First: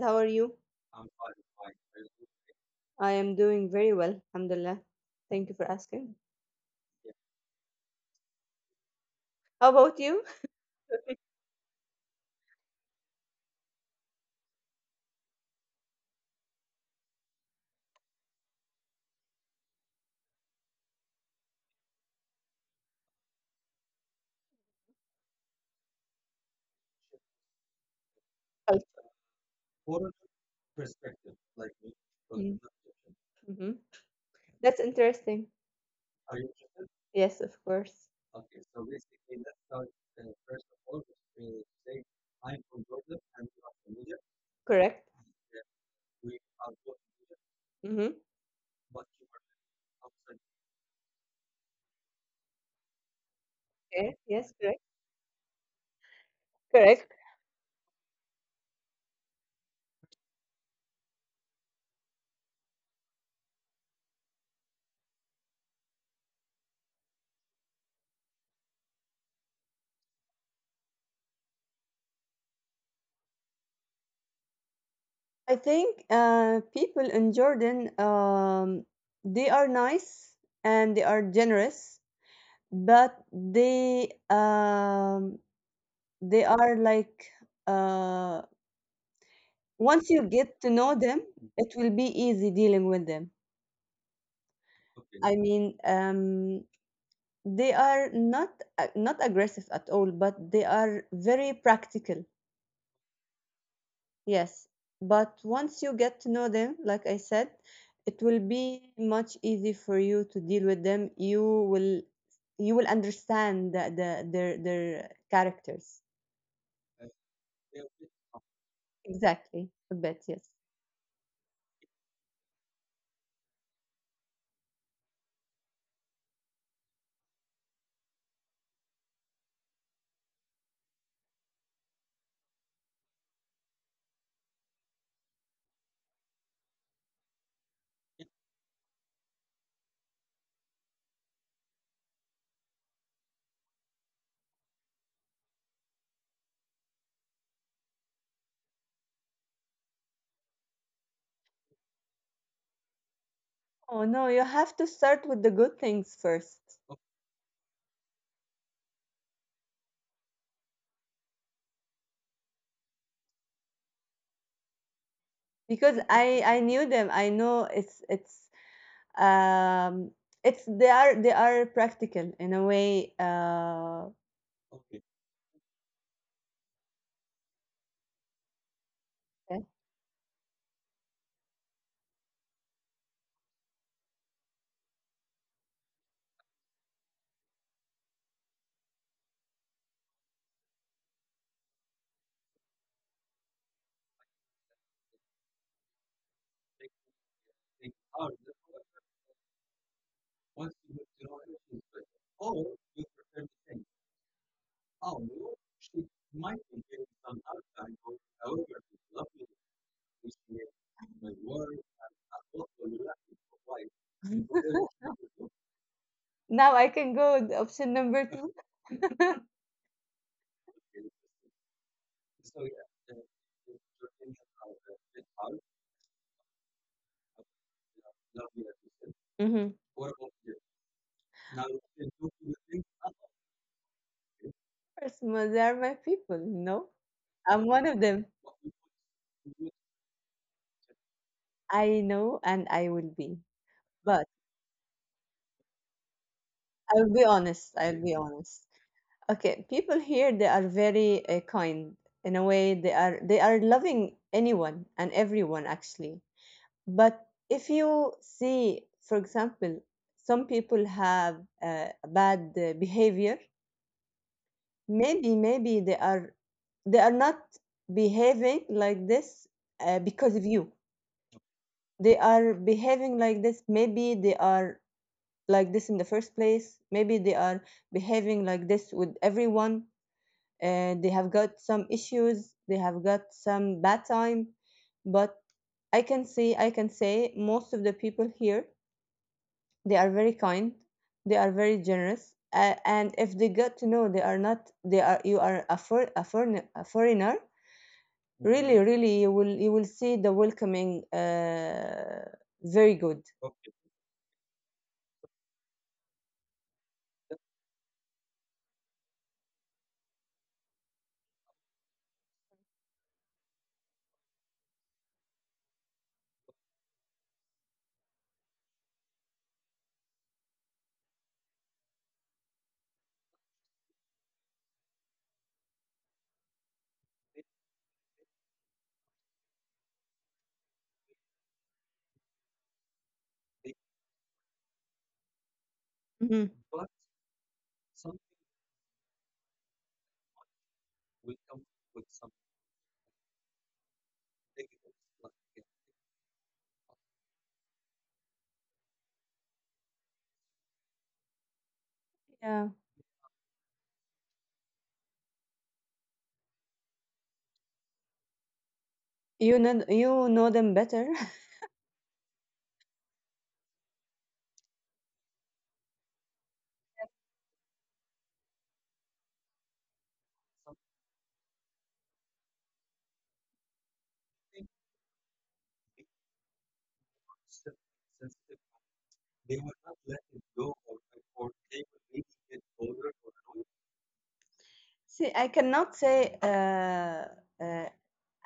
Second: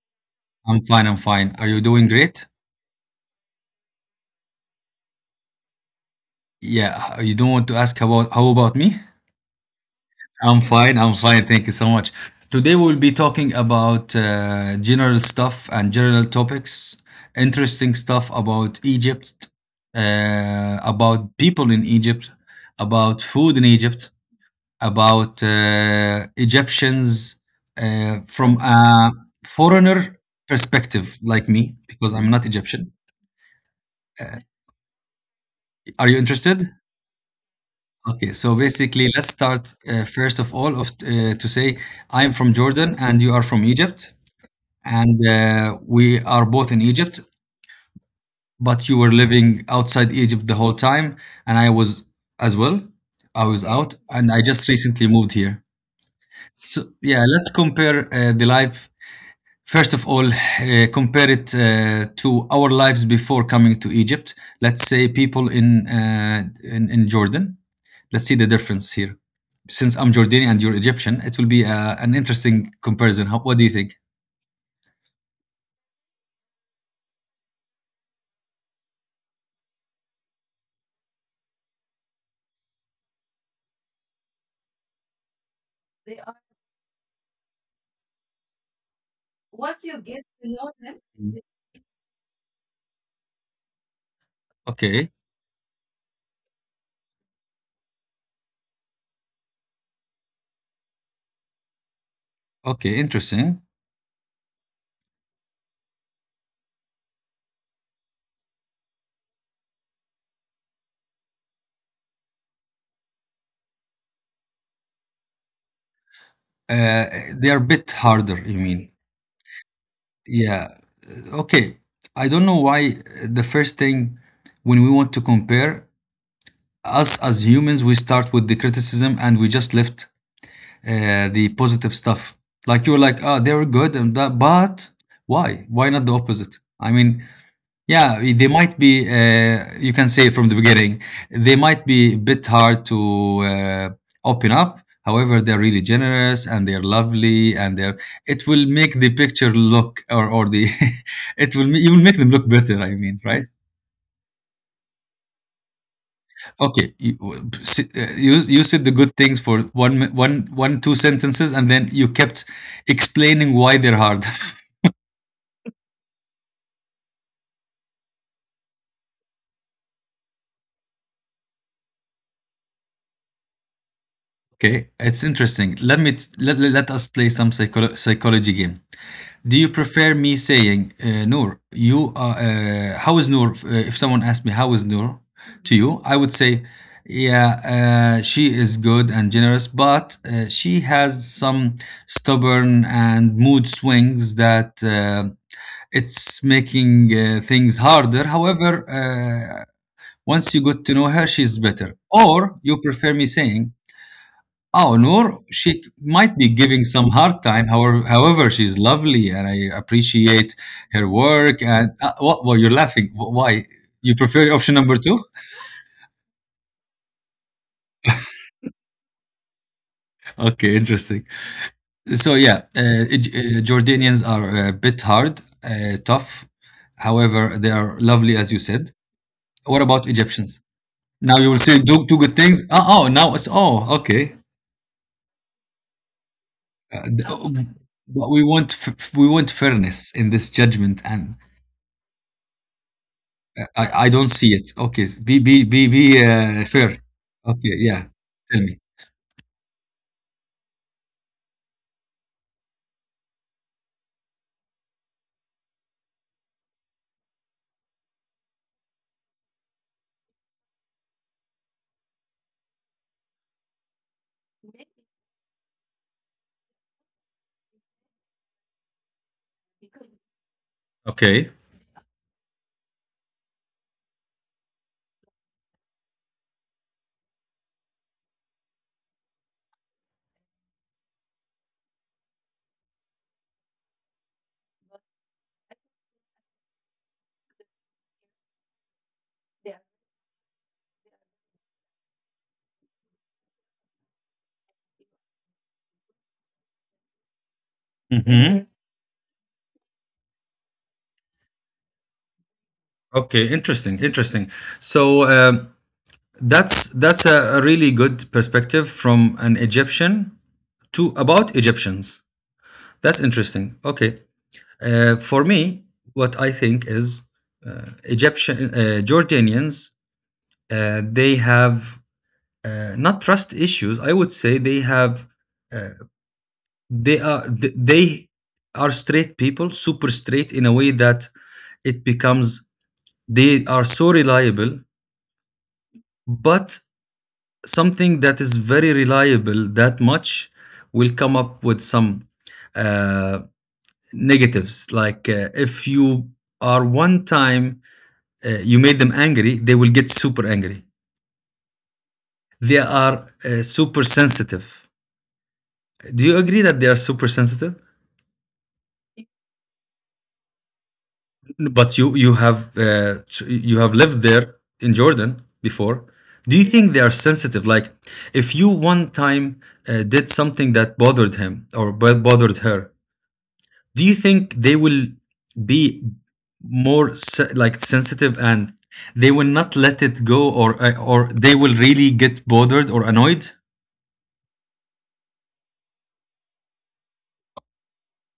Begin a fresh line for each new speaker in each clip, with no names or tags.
How are you?
I'm fine. I'm fine. Are you doing great?
I am doing very well, alhamdulillah. Thank you for asking.
Yeah. You don't want to ask about how about me?
How about you?
I'm fine. I'm fine. Thank you so much. Today we will be talking about general stuff and general topics, interesting stuff about Egypt, about people in Egypt, about food in Egypt. About Egyptians from a foreigner perspective, like me, because I'm not
Mm-hmm.
Egyptian.
Mm-hmm.
Uh,
That's interesting.
are you interested?
Yes, of course.
Okay, so basically, let's start first of all of to say I'm from Jordan and you are from Egypt,
Correct.
and we are both in Egypt,
Mm-hmm.
but you were living outside Egypt the whole time, and I was as well. I was out,
Okay.
and I
Yes,
just
correct.
recently moved here. So
Correct.
yeah, let's compare the life. First of all, compare it to our lives before coming to Egypt. Let's say people in Jordan. Let's see the difference here. Since I'm Jordanian and you're Egyptian, it will be an interesting comparison. What do you think?
I think people in Jordan, they are nice and they are generous, but they are like uh, once you get to know them,
Mm.
it will be easy dealing with them.
Okay,
I mean, they are not not aggressive at all, but they are very practical.
okay, interesting.
Yes, but once you get to know them, like I said, it will be much easy for you to deal with them. Will you will understand the their characters
Uh, they are a bit harder. You mean?
exactly a bit. Yes.
Yeah. Okay. I don't know why the first thing when we want to compare us as humans, we start with the criticism and we just left the positive stuff. Like you're like, ah, they're good and that, but why? Why not the opposite? I mean, yeah, they might be, you can say from the beginning, they might be a bit hard to open up. However, they're really generous and they're lovely and they're, it will make the picture look or you will make them look better, I mean, right?
Oh no, you have to start with the good things first
Okay, you, you said the good things for one, mi- one, one, two sentences and then you kept explaining why they're hard.
because I knew them. I know Um, it's they are practical in a way.
Okay, it's interesting. Let me, t- let, let let us play some psychology game. Do
Okay.
you prefer me saying, Noor, how is Noor? If someone asked me, how is Noor to you? I would say, yeah, she is good and generous, but she has some stubborn and mood swings that it's making things harder. However, once you get to know her, she's better. Or you prefer me saying, Oh, Noor, she might be giving some hard time. However, she's lovely, and I appreciate her work. And what? Well, you're laughing. Why? You prefer option number two?
Now I can go with option number two.
Okay, interesting. So yeah, Jordanians are a bit hard, tough. However, they are lovely, as you said.
Mm-hmm.
What about Egyptians? Now you will say do two good things. Oh, now it's oh okay.
First, they are my people. You know,
Uh,
I'm
th-
one of them.
but we want fairness in this judgment, and
I know, and I will be.
I
But
don't see it. Okay, be fair.
I'll be honest.
Okay,
I'll be
yeah.
honest.
Tell me.
Okay, people here they are very kind. In a way, they are loving anyone and everyone actually. But if you see, for example, some people have bad behavior, maybe they are not behaving like this because of you.
Okay.
They are behaving like this. Maybe they are like this in the first place. Maybe they are behaving like this with everyone. They have got some issues. They have got some bad time, but I can say most of the people here, they are very kind. They are very generous. And if they get to know they are not, they are, you are a foreign, a foreigner. Mhm.
Hmm.
Really, really, you will see the welcoming very good.
Okay. Interesting. Interesting. So that's a really good perspective from an Egyptian to about Egyptians. That's interesting, Okay. For me, what I think is Egyptian Jordanians. They have not trust issues. I would say they have uh, they are th- they are straight people super straight in a way that it becomes they are so reliable
Mhm.
but something that is very reliable that much will come up with some uh, negatives like if you are one time you made them angry. They will get super angry.
Yeah,
They are super sensitive. Do you agree that they are super sensitive?
you know them better.
But you have lived there in Jordan before. Do you think they are sensitive? Like, if you one time did something that bothered him or bothered her, do you think they will be more like sensitive and they will not let it go, or or they will really get bothered or annoyed?
See, uh,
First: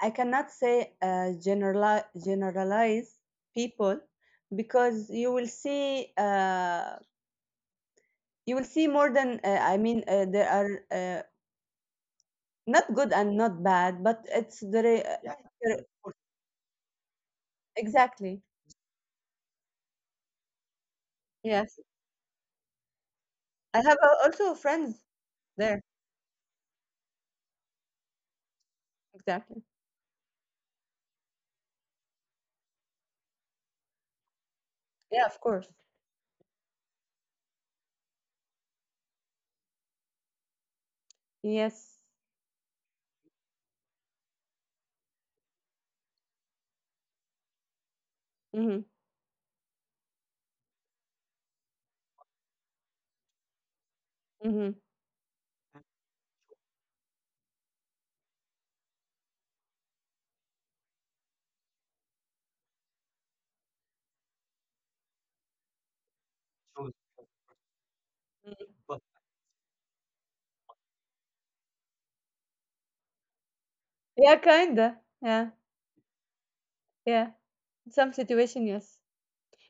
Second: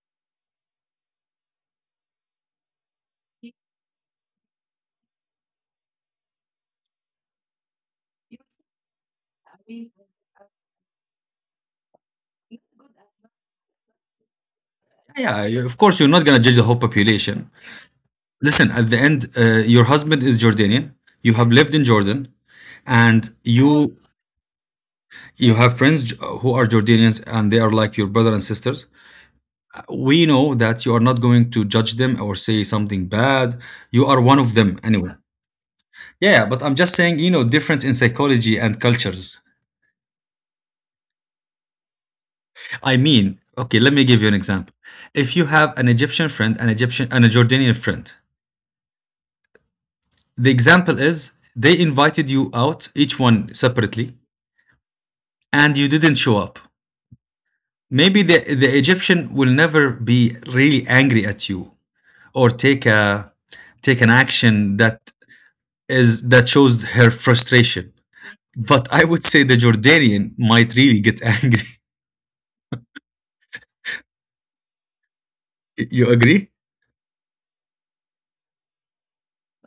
I cannot say generalize people because you will see more than I mean there are not good and not bad, but it's the
Yeah, of
re-
course you're not gonna judge the whole population.
exactly.
Listen, at the end, your husband is Jordanian. You have lived
Yes.
in Jordan, and Oh, you
I have also friends
you have
there.
friends who are Jordanians and they are like your brother and sisters.
Exactly.
We know that you are not going to judge them or say something bad. You are one of them anyway.
Yeah, of course.
Yeah, yeah, but I'm just saying, difference in psychology and cultures.
Yes.
I mean, okay, let me give you an example. If you have an Egyptian friend, an Egyptian and a Jordanian friend,
Mhm.
the example is they invited you out, each one separately,
Mhm.
and you didn't show up. Maybe the Egyptian will never be really angry at you or take an action that shows her frustration.
Mhm.
But I would say the Jordanian might really get angry.
Yeah, kinda. Yeah.
You agree?
Yeah. In some situation, yes.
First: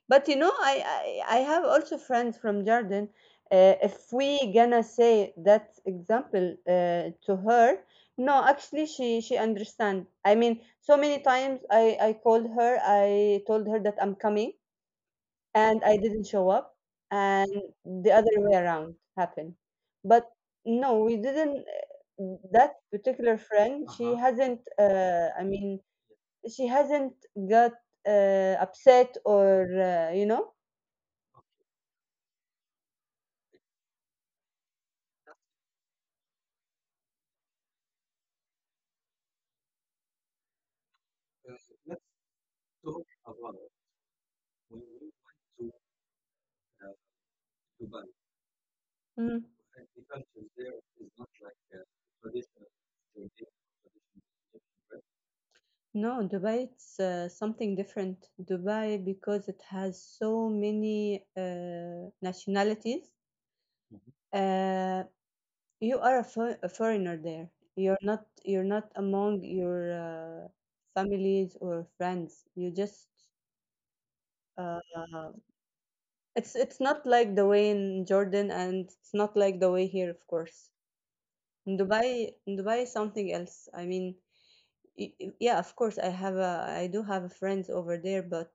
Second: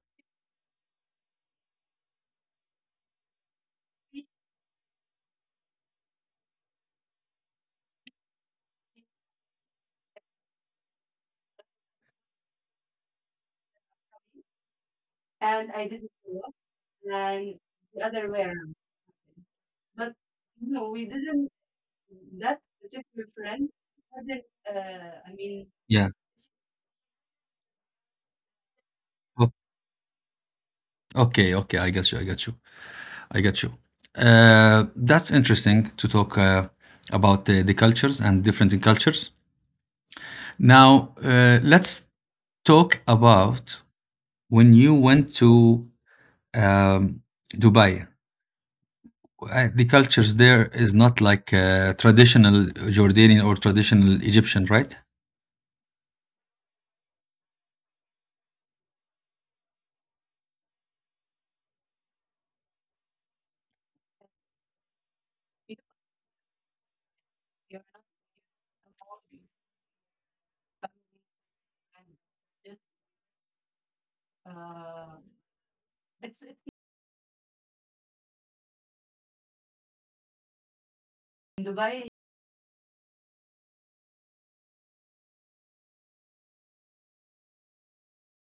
But you know, I have also friends from Jordan. If we gonna say that example to her, no, actually, she understand. I mean, so many times I called her. I told her that I'm coming, and I didn't show up, and the other way around happened. But no, we didn't. That particular friend, she hasn't. I mean,
Yeah.
she hasn't got upset or
O-
uh, you know.
Okay. Okay. I got you. I got you. I got you. That's interesting to talk about the cultures and different in cultures. Now, let's talk about when you went to um, Dubai.
Mm.
The cultures there is not like traditional Jordanian or traditional Egyptian, right?
No, Dubai, it's something different. Dubai, because it has so many nationalities. uh, You are a foreigner there. You're not among your families or friends. You just uh, it's not like the way in Jordan, and it's not like the way here, of course. In Dubai is something else. I mean, yeah, of course I do have friends over there, but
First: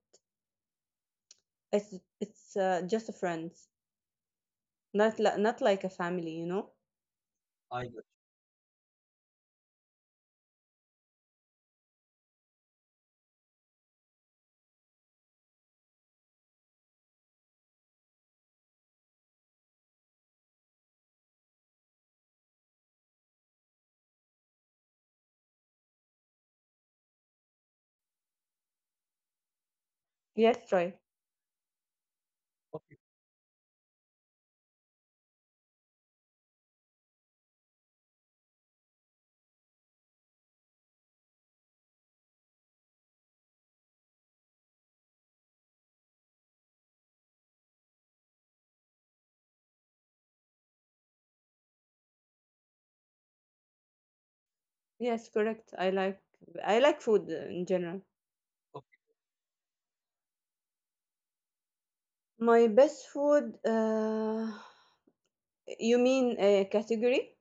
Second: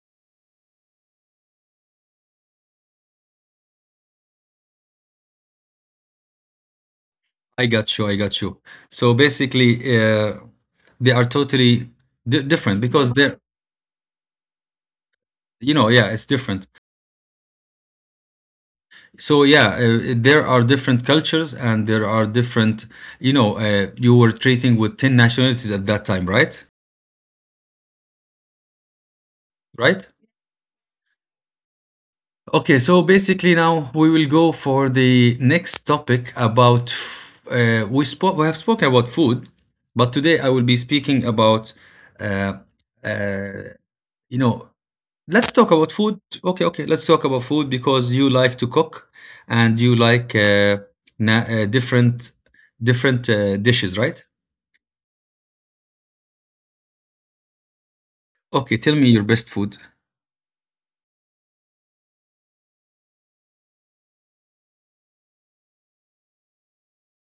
it's it's just a friends, not like a family, you know?
I got you. I got you. So basically, they are totally di different because yeah, it's different. So yeah, there are different cultures and there are different. You were treating with 10 nationalities at that time, right? Right?
Yes, right.
Okay, so basically now we will go for the next topic about we spoke we have spoken about food, but today I will be speaking about uh, uh, you know, let's talk about food. Okay, okay, let's talk about food because you like to cook and you like na- uh, different different dishes, right?
Yes, correct. I like food in general.
Okay, tell me your best food.
My best food, you mean a category?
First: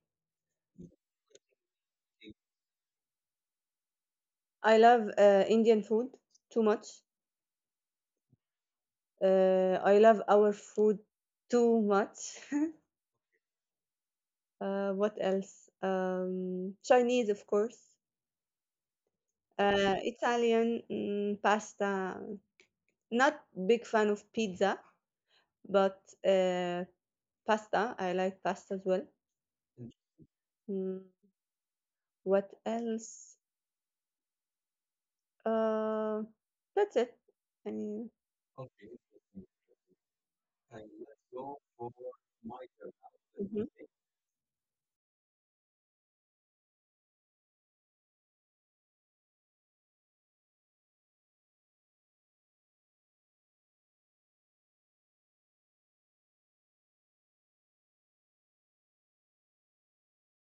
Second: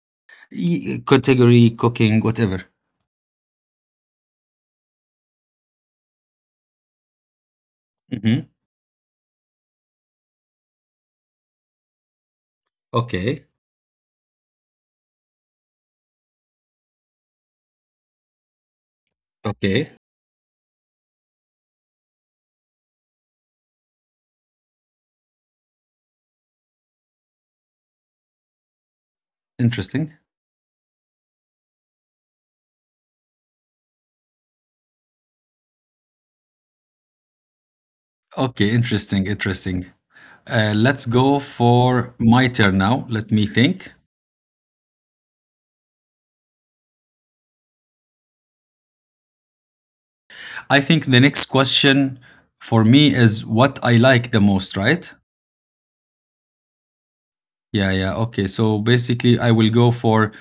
Category, cooking, whatever.
I love Indian food too much.
Hmm.
I love our food too much.
Okay.
What else? Chinese, of course.
Okay.
Italian, pasta. Not big fan of pizza, but uh, pasta. I like pasta as well.
Interesting.
Mm, what else? Uh, that's it. I mean,
Okay, interesting, interesting. Let's go for my turn now. Let me think. I think the next question for me is what I like the most, right? Yeah, yeah. Okay. So basically, I will go for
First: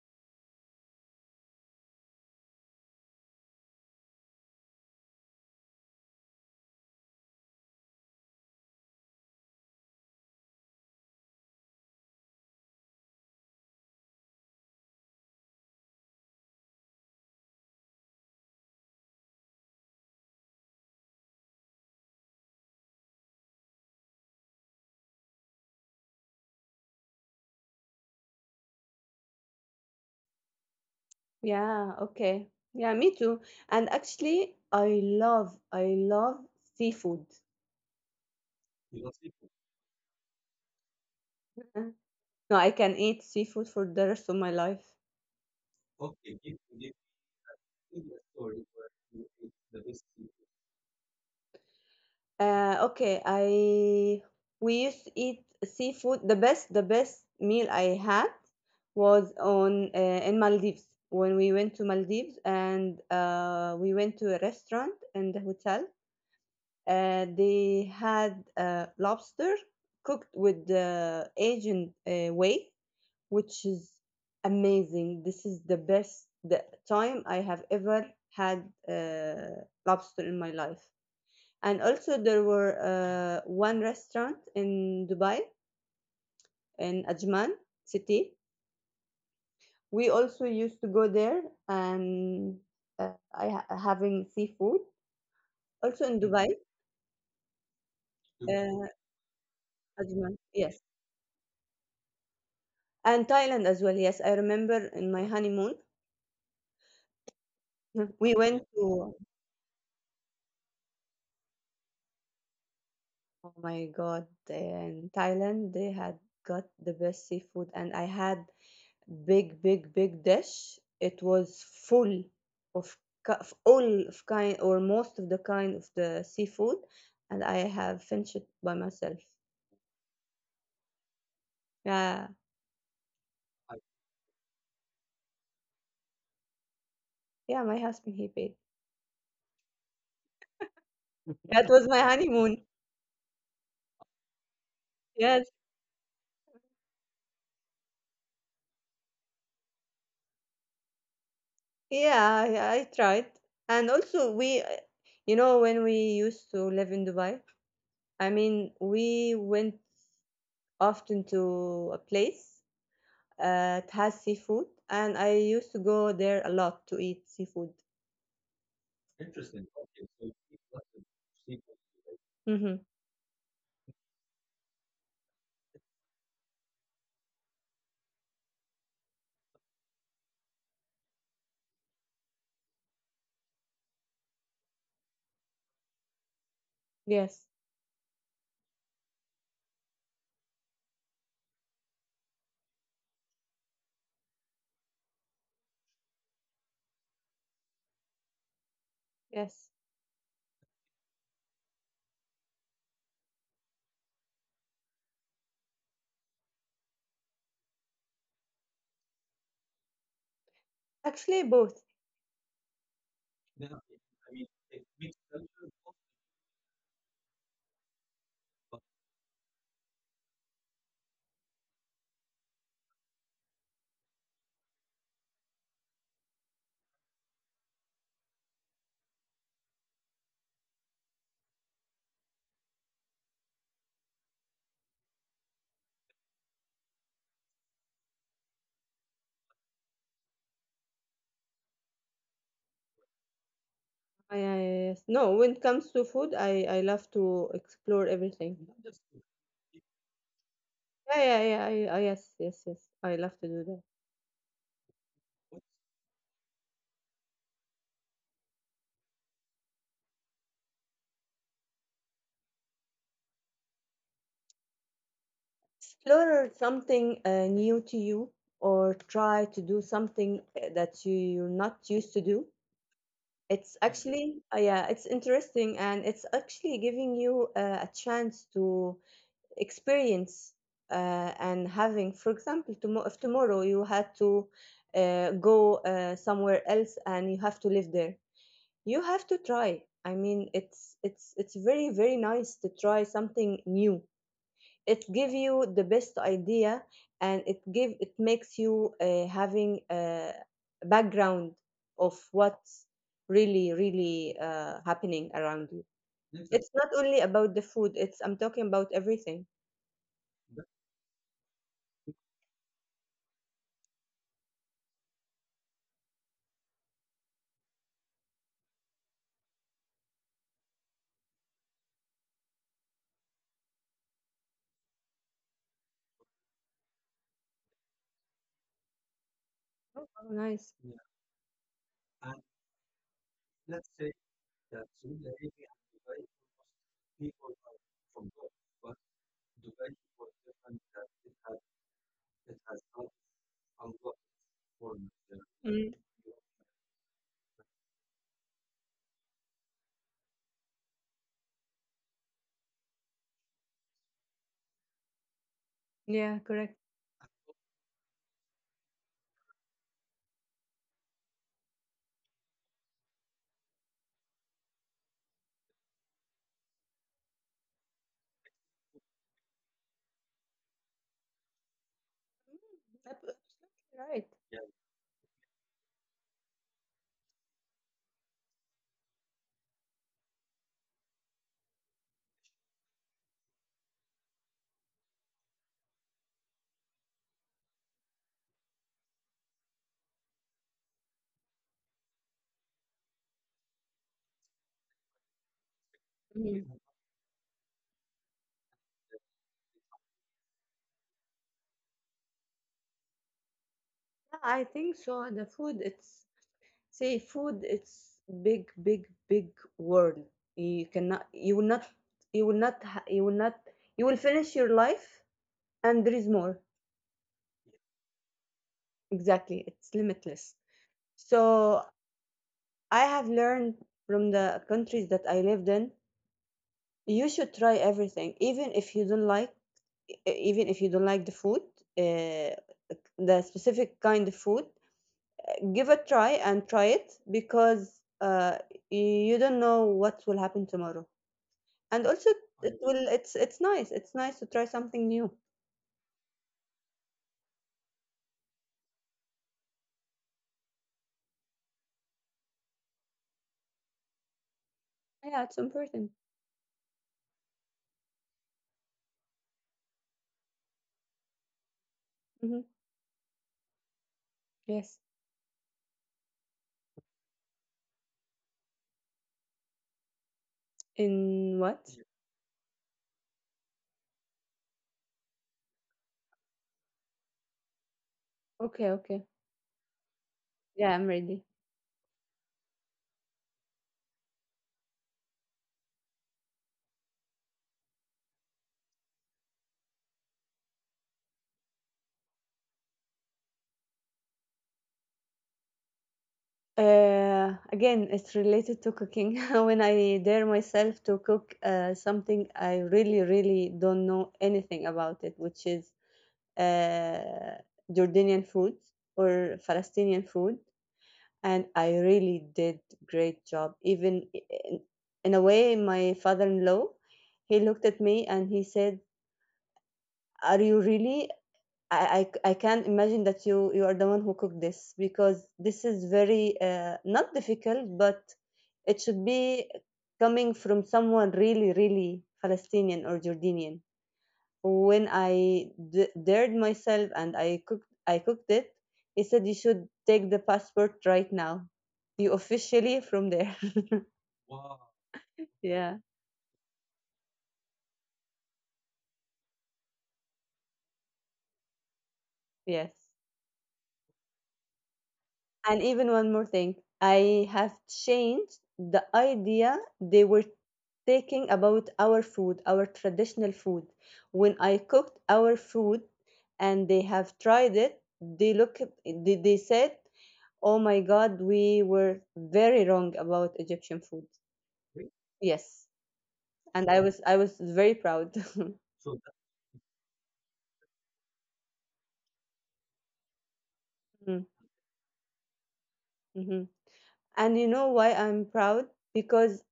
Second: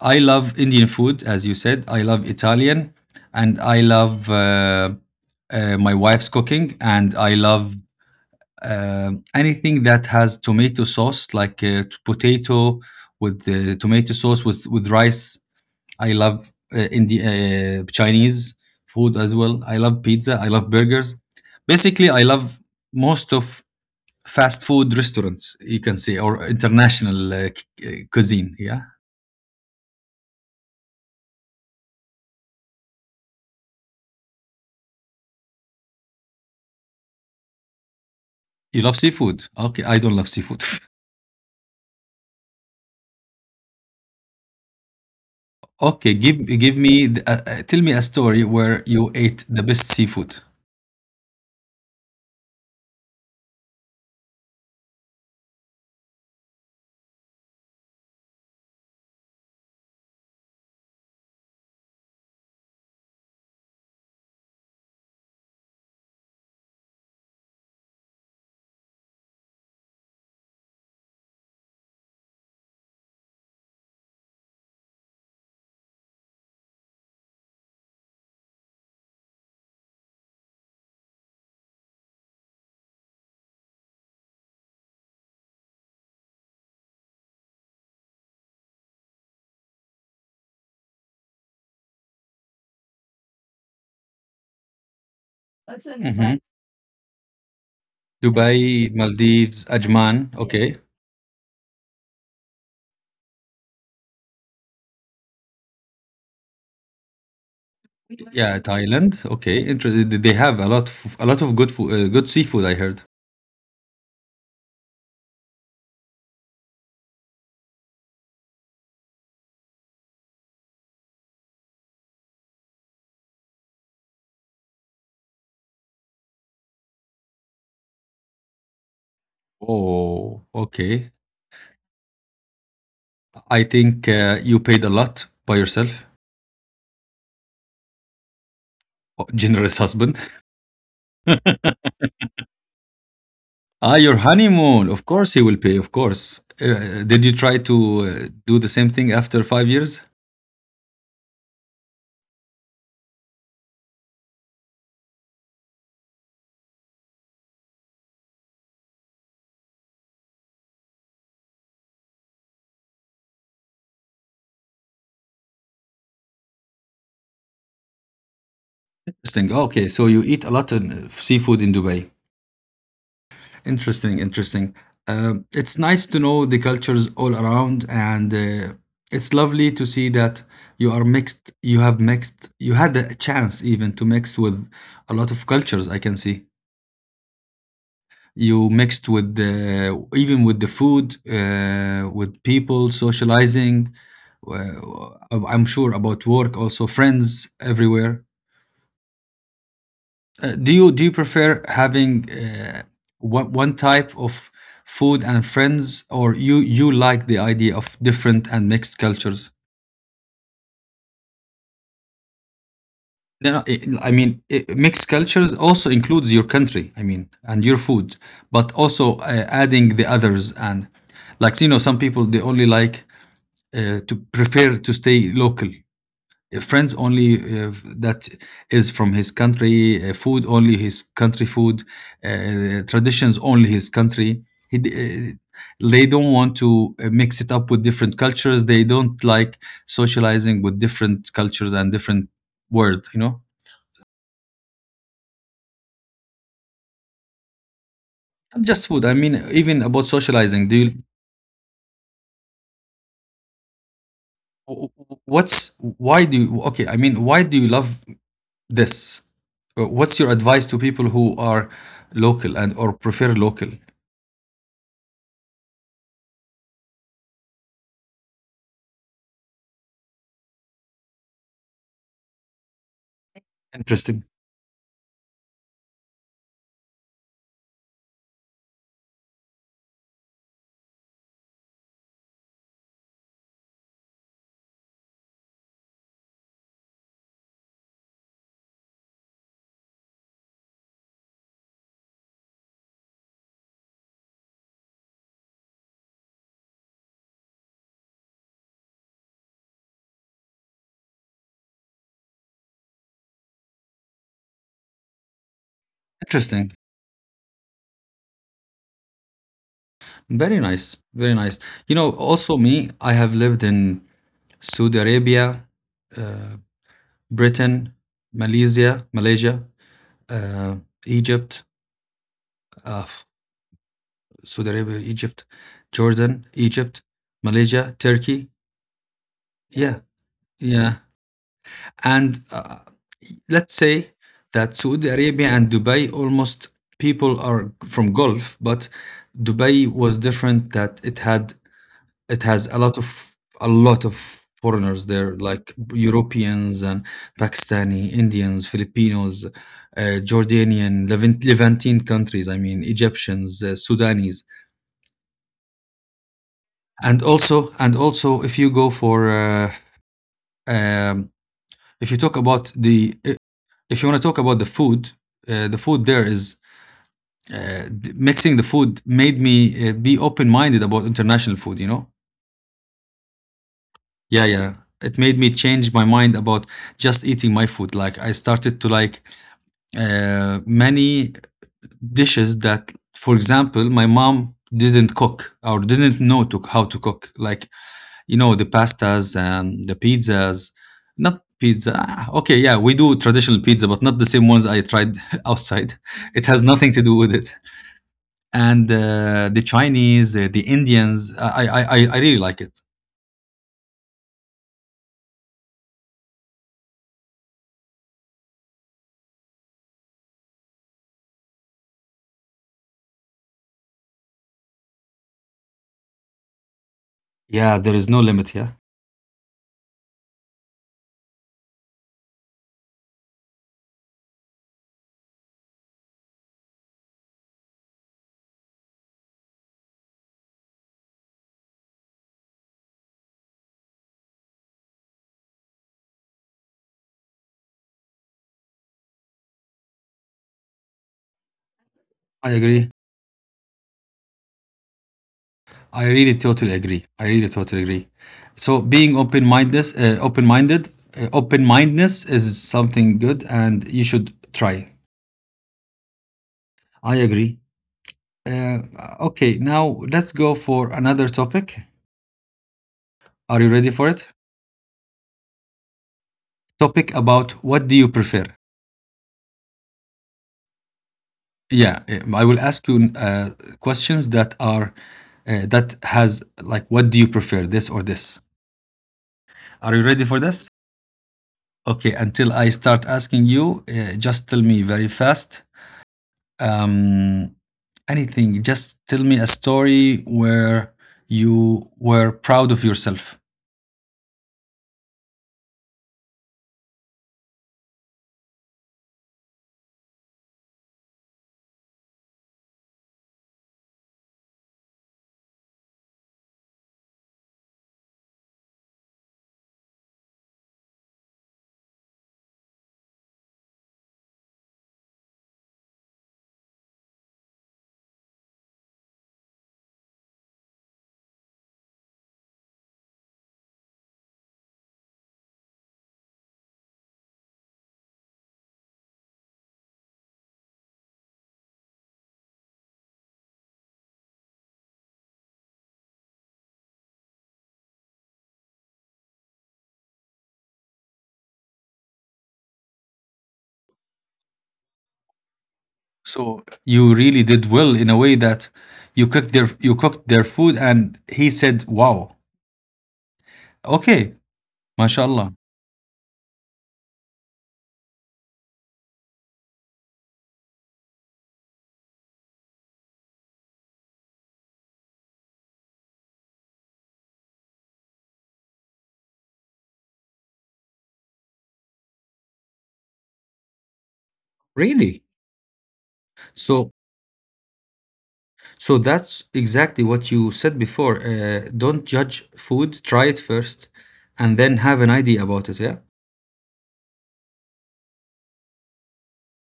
I love Indian food, as you said. I love Italian, and I love my wife's cooking, and I love anything that has tomato sauce, like potato with tomato sauce with rice. I love Chinese food as well. I love pizza. I love burgers. Basically, I love most of fast food restaurants. You can say or international cuisine. Yeah,
Yeah, okay. Yeah, me too. And actually, I love seafood.
you love seafood. Okay, I don't love seafood.
Uh, No, I can eat seafood for the rest of my life.
Okay, tell me a story where you ate the best seafood.
Okay, I we used to eat seafood. The best meal I had was on in Maldives when we went to Maldives, and we went to a restaurant in the hotel. They had lobster cooked with the Asian way, which is amazing. This is the best the time I have ever had lobster in my life. And also, there were one restaurant in Dubai, in Ajman city. We also used to go there and having seafood. Also in
Mhm.
Dubai, uh,
Dubai, Maldives, Ajman.
Ajman,
Okay.
yes, and Thailand as well. Yes, I remember in my honeymoon, we
Yeah,
went to
Thailand. Okay. Interesting. They have a lot of good seafood. I heard.
Oh my God. In Thailand, they had got the best seafood, and I had big, big, big dish. It was full of, of all of kind or most of the kind of the seafood, and I have finished it by myself.
Oh, okay.
Yeah,
I think you paid a lot by yourself.
yeah, my husband he paid.
Oh, generous husband.
That was my honeymoon.
Ah, your honeymoon. Of course, he
Yes,
will pay. Of course. Did you try to do the same thing after 5 years?
yeah, yeah, I tried, and also we, when we used to live in Dubai, I mean, we went often to a place. It has seafood, and I used to go there a lot to eat seafood.
Interesting. Okay, so you eat a lot of seafood in Dubai.
Mhm.
Interesting, interesting. Um it's nice to know the cultures all around, and it's lovely to see that you are mixed. You have mixed. You had a chance even to mix with a lot of cultures. I can see
Yes.
you mixed with the even with the food, with people, socializing. I'm sure about work, also friends everywhere.
Yes.
Do you prefer having one type of food and friends, or you like the idea of different and mixed cultures?
Actually, both.
No, no, I mean mixed cultures also includes your country. I mean, and your food, but also adding the others and like some people they only like to prefer to stay local. Friends only that is from his country, food only his country food, traditions only his country. He, d- uh, they don't want to mix it up with different cultures. They don't like socializing with different cultures and different world.
I No, when it comes to food, I love to explore
Not
everything.
just food. I mean, even about socializing. Do you?
Yeah, yeah, yeah. Yes, yes, yes. I love to do that.
What's why do you? Okay, I mean, why do you love this? What's your advice to people who are local and or prefer local?
Explore something new to you, or try to do something that you're not used to do. It's Mm.
Interesting.
Actually, yeah, it's interesting, and it's actually giving you a chance to experience and having, for example, tomorrow, if tomorrow you had to go somewhere else and you have to live there, you have to try. I mean, it's very very nice to try something new. It gives you the best idea, and it makes you having a background of what's really really happening around you.
Interesting.
It's not only about the food. It's I'm talking about everything.
Very nice. Very nice. You know, also me, I have lived in Saudi Arabia, uh, Britain, Malaysia, uh, Egypt, uh, f- Saudi Arabia, Egypt, Jordan, Egypt, Malaysia, Turkey. Yeah,
Oh, wow, nice.
yeah. And let's say that Saudi Arabia and Dubai almost people are from Gulf, but Dubai was different that it has a lot of foreigners there, like
Mm,
Europeans and Pakistani, Indians, Filipinos, Jordanian, Levantine countries. I mean, Egyptians, Sudanese,
yeah, correct.
and also and also if you go for um, if you talk about the if you want to talk about the food there is. Mixing the food made me be open-minded about international food.
Absolutely right.
Yeah, yeah. It made me change my mind about just eating my food. Like I started to like many dishes that, for example, my mom didn't cook or didn't know to how to cook. Like you know the pastas and the pizzas. Not pizza. Okay, yeah, we do traditional pizza, but not the same ones I tried outside. It
Mm.
has
Yeah,
nothing to do with it. And the Chinese, the Indians. I really like it.
I think so. The food, it's say food, it's big, big, big world. You cannot, you will not, you will not, You will finish your life, and there is more.
Yeah, there is no limit. Yeah,
Exactly, it's limitless. So I have learned from the countries that I lived in, you should try everything, even if you don't like the food, uh, the specific kind of food, give a try and try it because uh, you don't know what will happen tomorrow, and also
I
it
agree.
will it's nice to try something new.
I really totally agree. I really totally agree. So being open-minded, open-mindedness is something good, and you should try.
Yeah, it's important.
I agree. Uh, okay, now let's go for another topic.
Hmm.
Are you ready for it?
Yes.
Topic about what do you prefer?
In what?
Yeah, I will ask you questions that are that has like what do you prefer, this or this?
Yeah. Okay, okay.
Are you ready for this?
Yeah, I'm ready.
Okay, until I start asking you, just tell me very fast um, anything. Just tell me a story where you were proud of yourself.
uh Again, it's related to cooking. When I dare myself to cook something I really really don't know anything about it, which is uh Jordanian food or Palestinian food. And I really did great job. Even in, in a way, my father-in-law, he looked at me and he said, "Are you really? I can't imagine that you are the one who cooked this because this is very not difficult, but it should be coming from someone really, really Palestinian or Jordanian." When I dared myself and I cooked it. He said, "You should take the passport right now. You officially from there." Yeah.
So you really did well in a way that you cooked their food, and he said, "Wow,
Yes.
okay, mashallah."
And even one more thing, I have changed the idea they were taking about our food, our traditional food. When I cooked our food and they have tried it, they look at- they said, "Oh my God, we were very wrong about Egyptian food."
Really?
Yes,
So
and I was very proud.
so that's exactly what you said before. Don't judge food. Try it first,
Mhm,
and then have an idea about it. Yeah.
mhm. And you know why I'm proud? Because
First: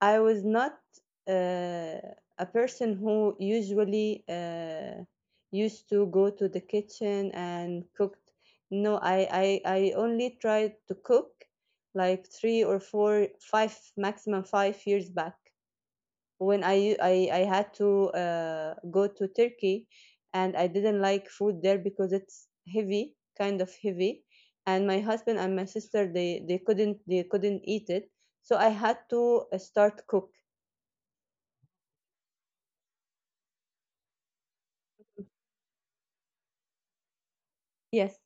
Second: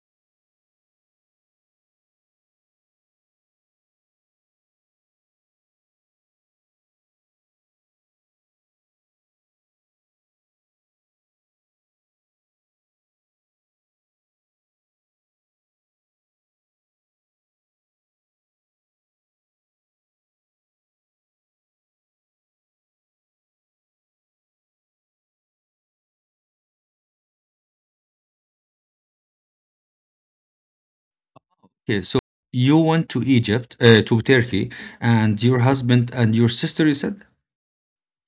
I was not uh, a person who usually used to go to the kitchen and cooked. No, I only tried to cook like 3 or 4, 5 maximum 5 years back. When I had to go to Turkey, and I didn't like food there because it's heavy, kind of heavy, and my husband and my sister they couldn't eat it, so I had to start cook.
Okay. So you went to Egypt, to Turkey, and your husband and your sister. You said
Yes.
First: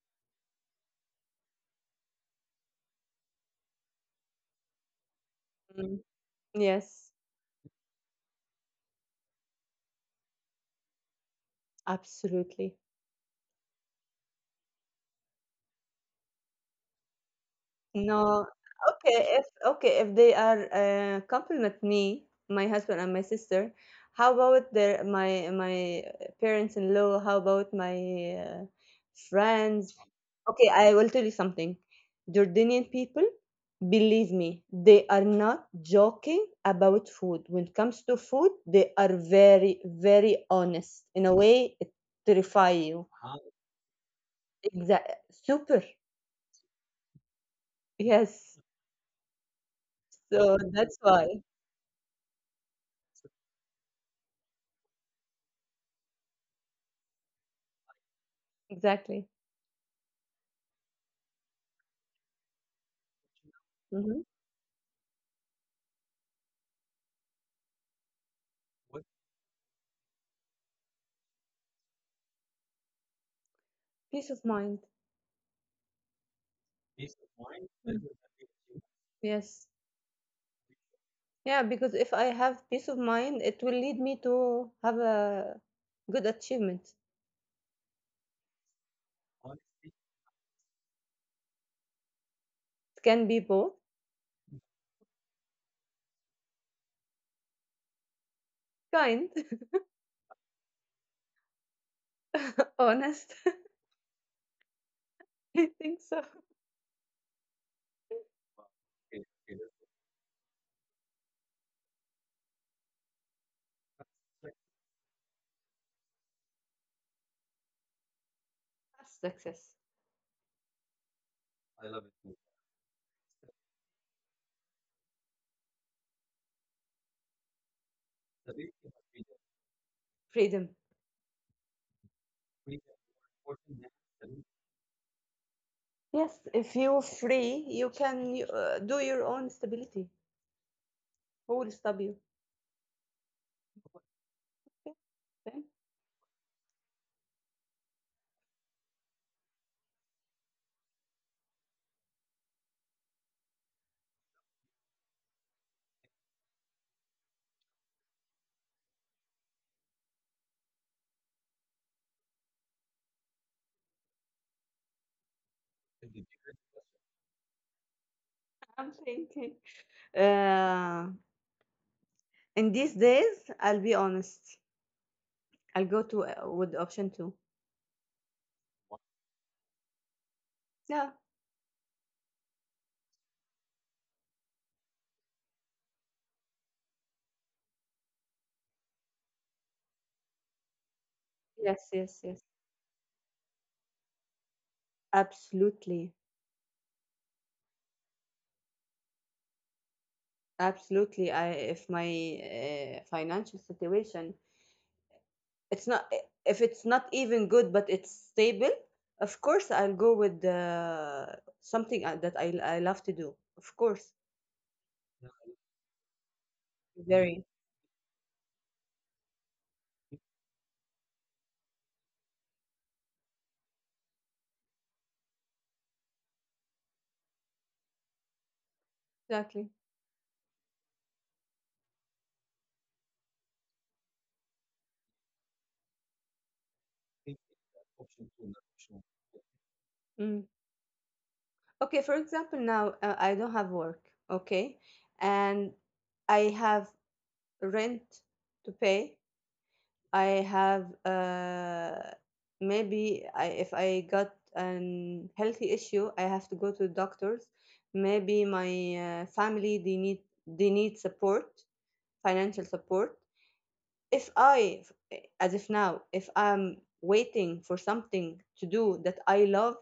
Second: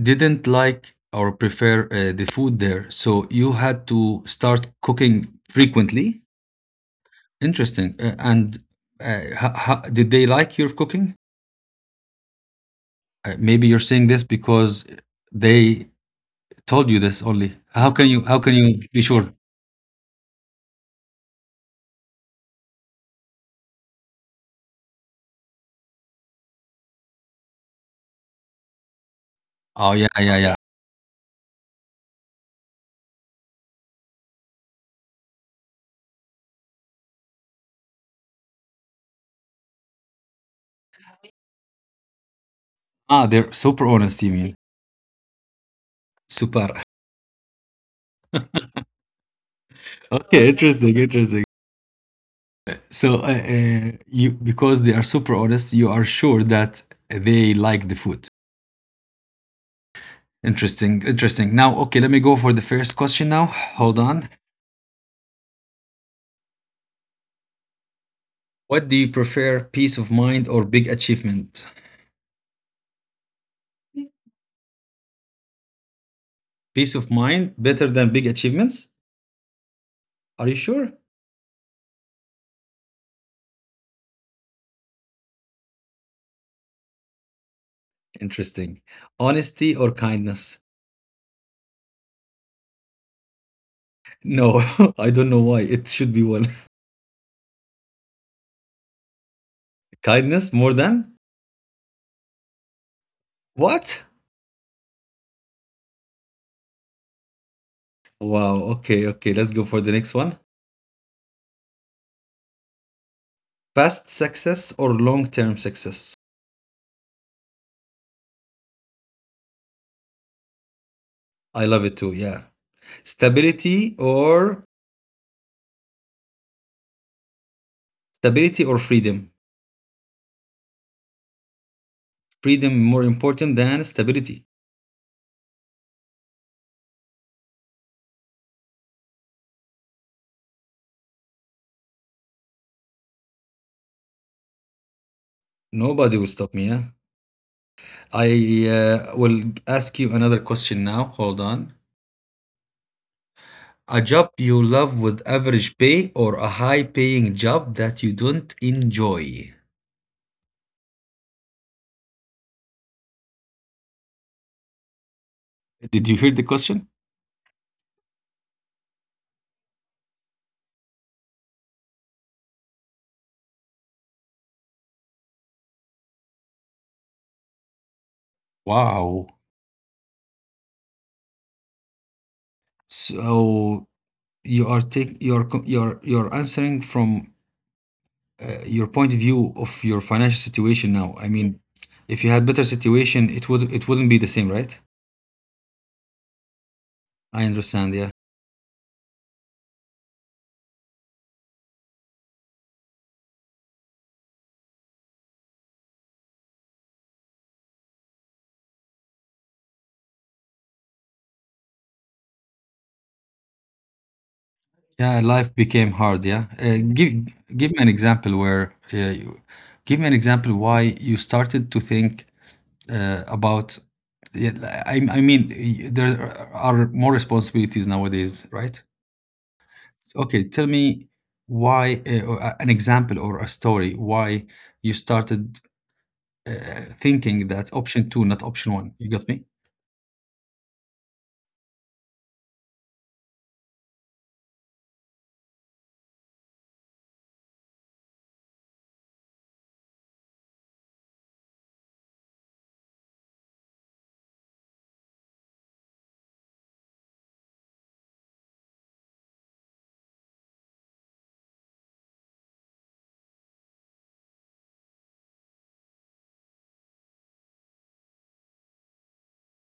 didn't like or prefer the food there. So you had to start cooking
Mm,
frequently.
Yes,
Interesting. Did they like your cooking?
absolutely.
Maybe you're saying this because they told you this only. How can you how
No,
can you be
okay,
sure?
if they are compliment me, my husband and my sister, how about their my my parents-in-law? How about my uh,
Oh
friends?
yeah, yeah, yeah.
Okay, I will tell you something. Jordanian people, believe me, they are not joking about food. When it comes to food, they are very, very honest. In a way, it terrify you.
Ah, they're super honest, you mean.
Exactly. Super.
Super.
Yes.
Okay,
So
interesting,
that's why.
interesting. So you, because they are super honest, you are sure that they like the food.
Exactly.
Interesting, interesting. Now, okay, let me go for the first question now. Hold
Hmm.
on. What do you prefer, peace of mind or big achievement?
Peace of mind.
Peace of mind better than big achievements?
Yes.
Are you sure?
Yeah, because if I have peace of mind, it will lead me to have a good achievement.
Interesting. Honesty or kindness?
It can be both,
No, I don't know why. It should be one.
kind,
Kindness more than?
honest.
What?
I think so.
Wow, okay, okay. Let's go for the next one. Past success or long term success?
That's success,
I love it too, yeah. Stability or stability or freedom?
freedom.
Freedom more important than stability.
Yes, if you're free, you can do your own stability. Who will stop you? Then
Nobody will stop me. Yeah? I will ask you another question now. Hold on. A job you love with average pay or a high paying job that you don't enjoy? Did you hear the question?
I'm thinking. Uh, in these days, I'll be honest. I'll go to with option two.
Wow.
Yeah.
So you are take you're co- you're answering from your point of view of your financial situation now. I mean,
Yes. Yes.
if you
Yes.
had better situation, it would it wouldn't be the same, right?
Absolutely.
I understand. Yeah,
Absolutely. I If my financial situation, it's not if it's not even good, but it's stable. Of course, I'll go with something that I love to do. Of course,
yeah. Life became hard. Yeah.
very
Give me an example where give me an example why you started to think about. Yeah, I mean, there are more responsibilities nowadays, right?
exactly.
Okay, tell me why an example or a story why you started thinking that option 2, not option 1. You got me?
Mm. Okay, for example, now I don't have work, okay, and I have rent to pay. I have maybe I, if I got an healthy issue, I have to go to doctors. Maybe my family they need support, financial support. If I, As if now, if I'm waiting for something to do that I love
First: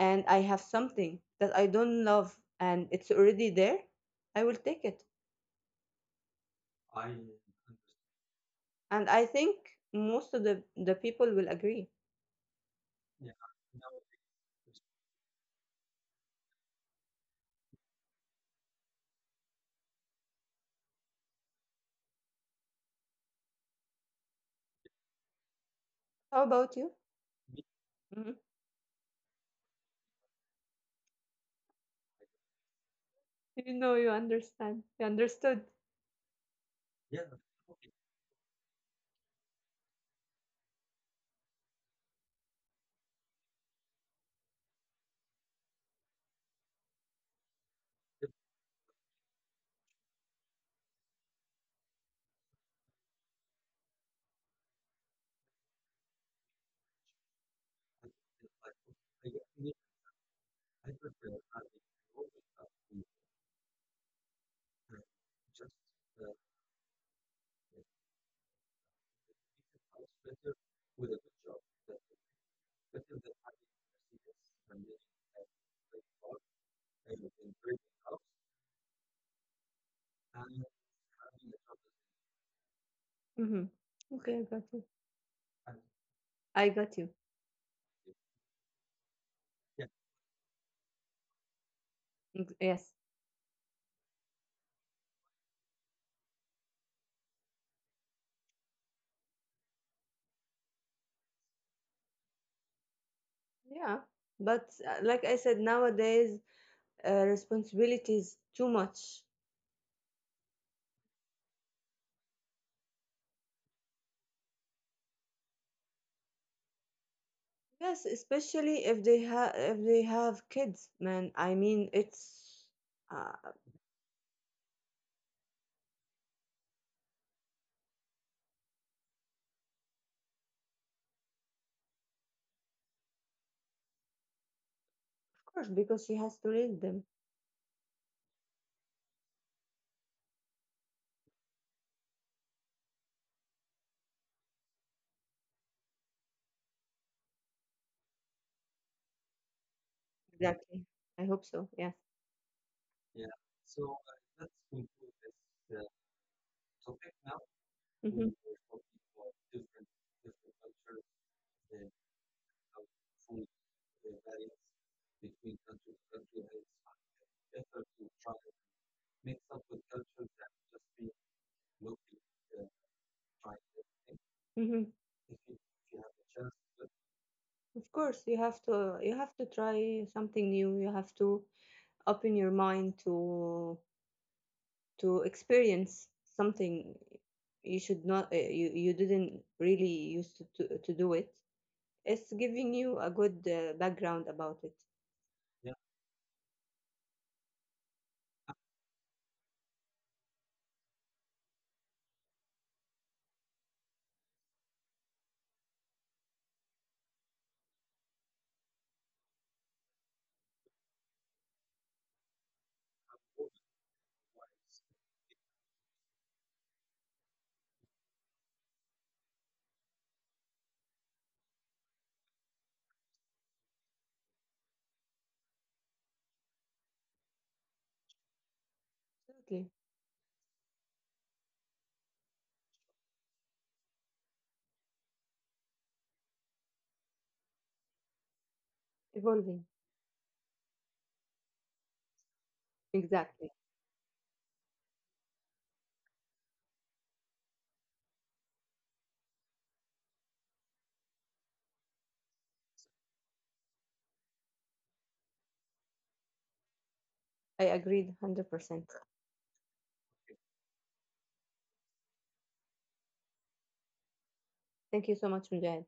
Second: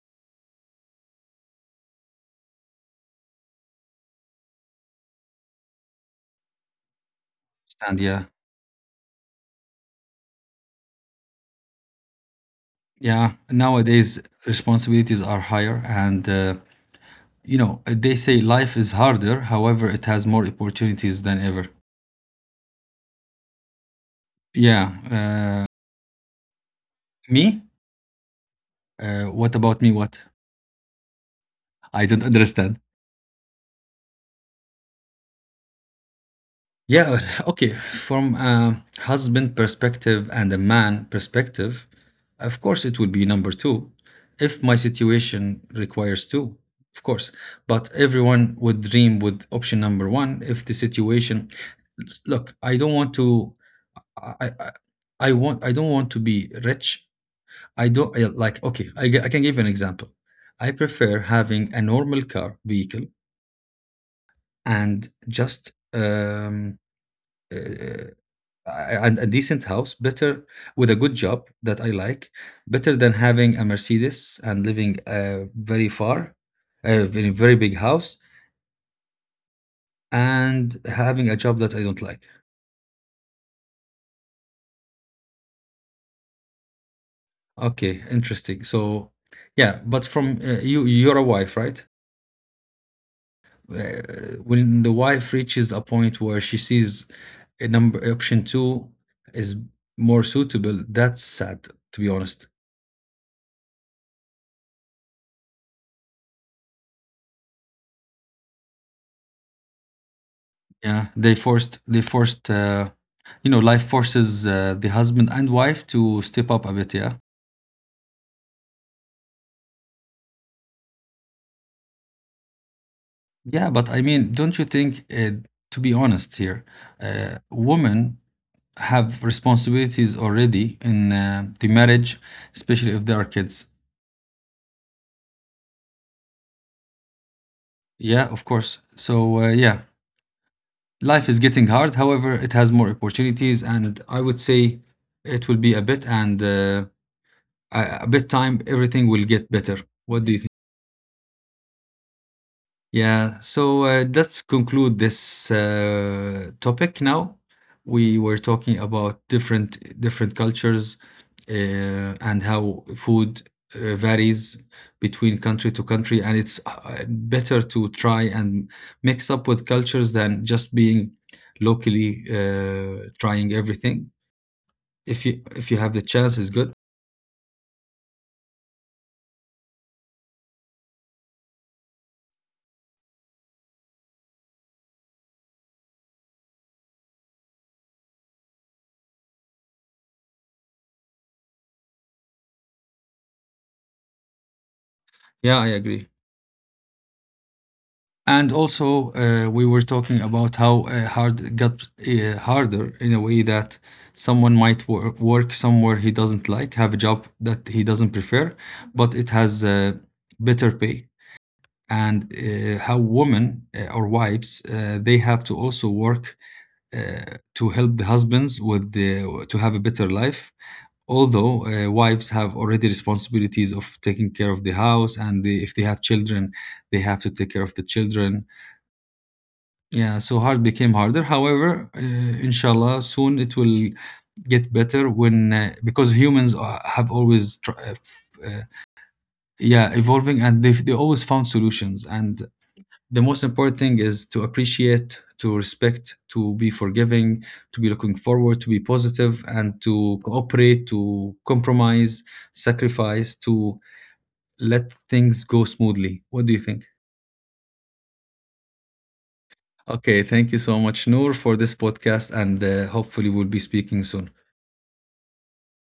and I have something that I don't love and it's already there, I will take it.
And yeah,
And I think most of the people will agree.
yeah. Nowadays, responsibilities are higher, and you know they say life is harder. However, it has more opportunities than ever. Yeah.
How about you?
Me?
Mm-hmm.
What about me? What? I don't understand. Yeah, okay. From a husband perspective and a man perspective, of course it would be number two if my situation requires two, of course. But everyone would dream with option number one if the situation. Look, I don't want to. I want. I don't want to be rich. I don't I- like. Okay, I can give you an example. I prefer having a normal car vehicle and just uh, and a decent house better with a good job that I like better than having a Mercedes and living very far in a very big house and having a job that I don't like.
Mm-hmm. Okay, I got you. I got you.
Okay, interesting. So yeah, but from you, you're a wife, right?
Yes.
Uh, when the wife reaches a point where she sees a number option two is more suitable, that's sad to be honest.
Yeah. But like I said, nowadays responsibility too much.
Yeah, they forced you know, life forces the husband and wife to step up a bit, yeah?
Yes, especially if they have kids, man. I mean, it's uh,
Yeah, but I mean, don't you think, to be honest here, women have responsibilities already in the marriage, especially if there are kids?
of course because she has to raise them.
Yeah, of course. So, yeah, life is getting hard. However, it has more opportunities, and I would say it will be a bit and a bit time, everything will get better. What do you think?
Exactly. I hope so. Yes.
Yeah, so let's conclude this topic now. We
Mm-hmm.
were talking about different cultures and how food varies between country to country, and it's better to try and mix up with cultures than just being locally trying everything.
Mm-hmm.
If you have the chance, it's good.
Of course, you have to try something new. You have to open your mind to experience something you should not you didn't really used to, to do it. It's giving you a good background about it.
Yeah, I agree. And also, we were talking about how hard it got harder in a way that someone might work somewhere he doesn't like, have a job that he doesn't prefer, but it has better pay. And how women or wives they have to also work to help the husbands with the, to have a better life. Although wives have already responsibilities of taking care of the house, and they, if they have children, they have to take care of the children,
Absolutely,
yeah, so hard became harder. However, inshallah, soon it will get better when because humans have always tr- f-
evolving.
yeah, evolving, and they always found solutions. And the most
Exactly.
important thing is to appreciate, to respect, to be forgiving, to be looking forward, to be positive, and to cooperate, to compromise, sacrifice, to let things go smoothly. What do you think?
I agreed 100%.
Okay, thank you so much, Noor, for this podcast, and hopefully, we'll be speaking soon.
Thank you so much, Mujahid.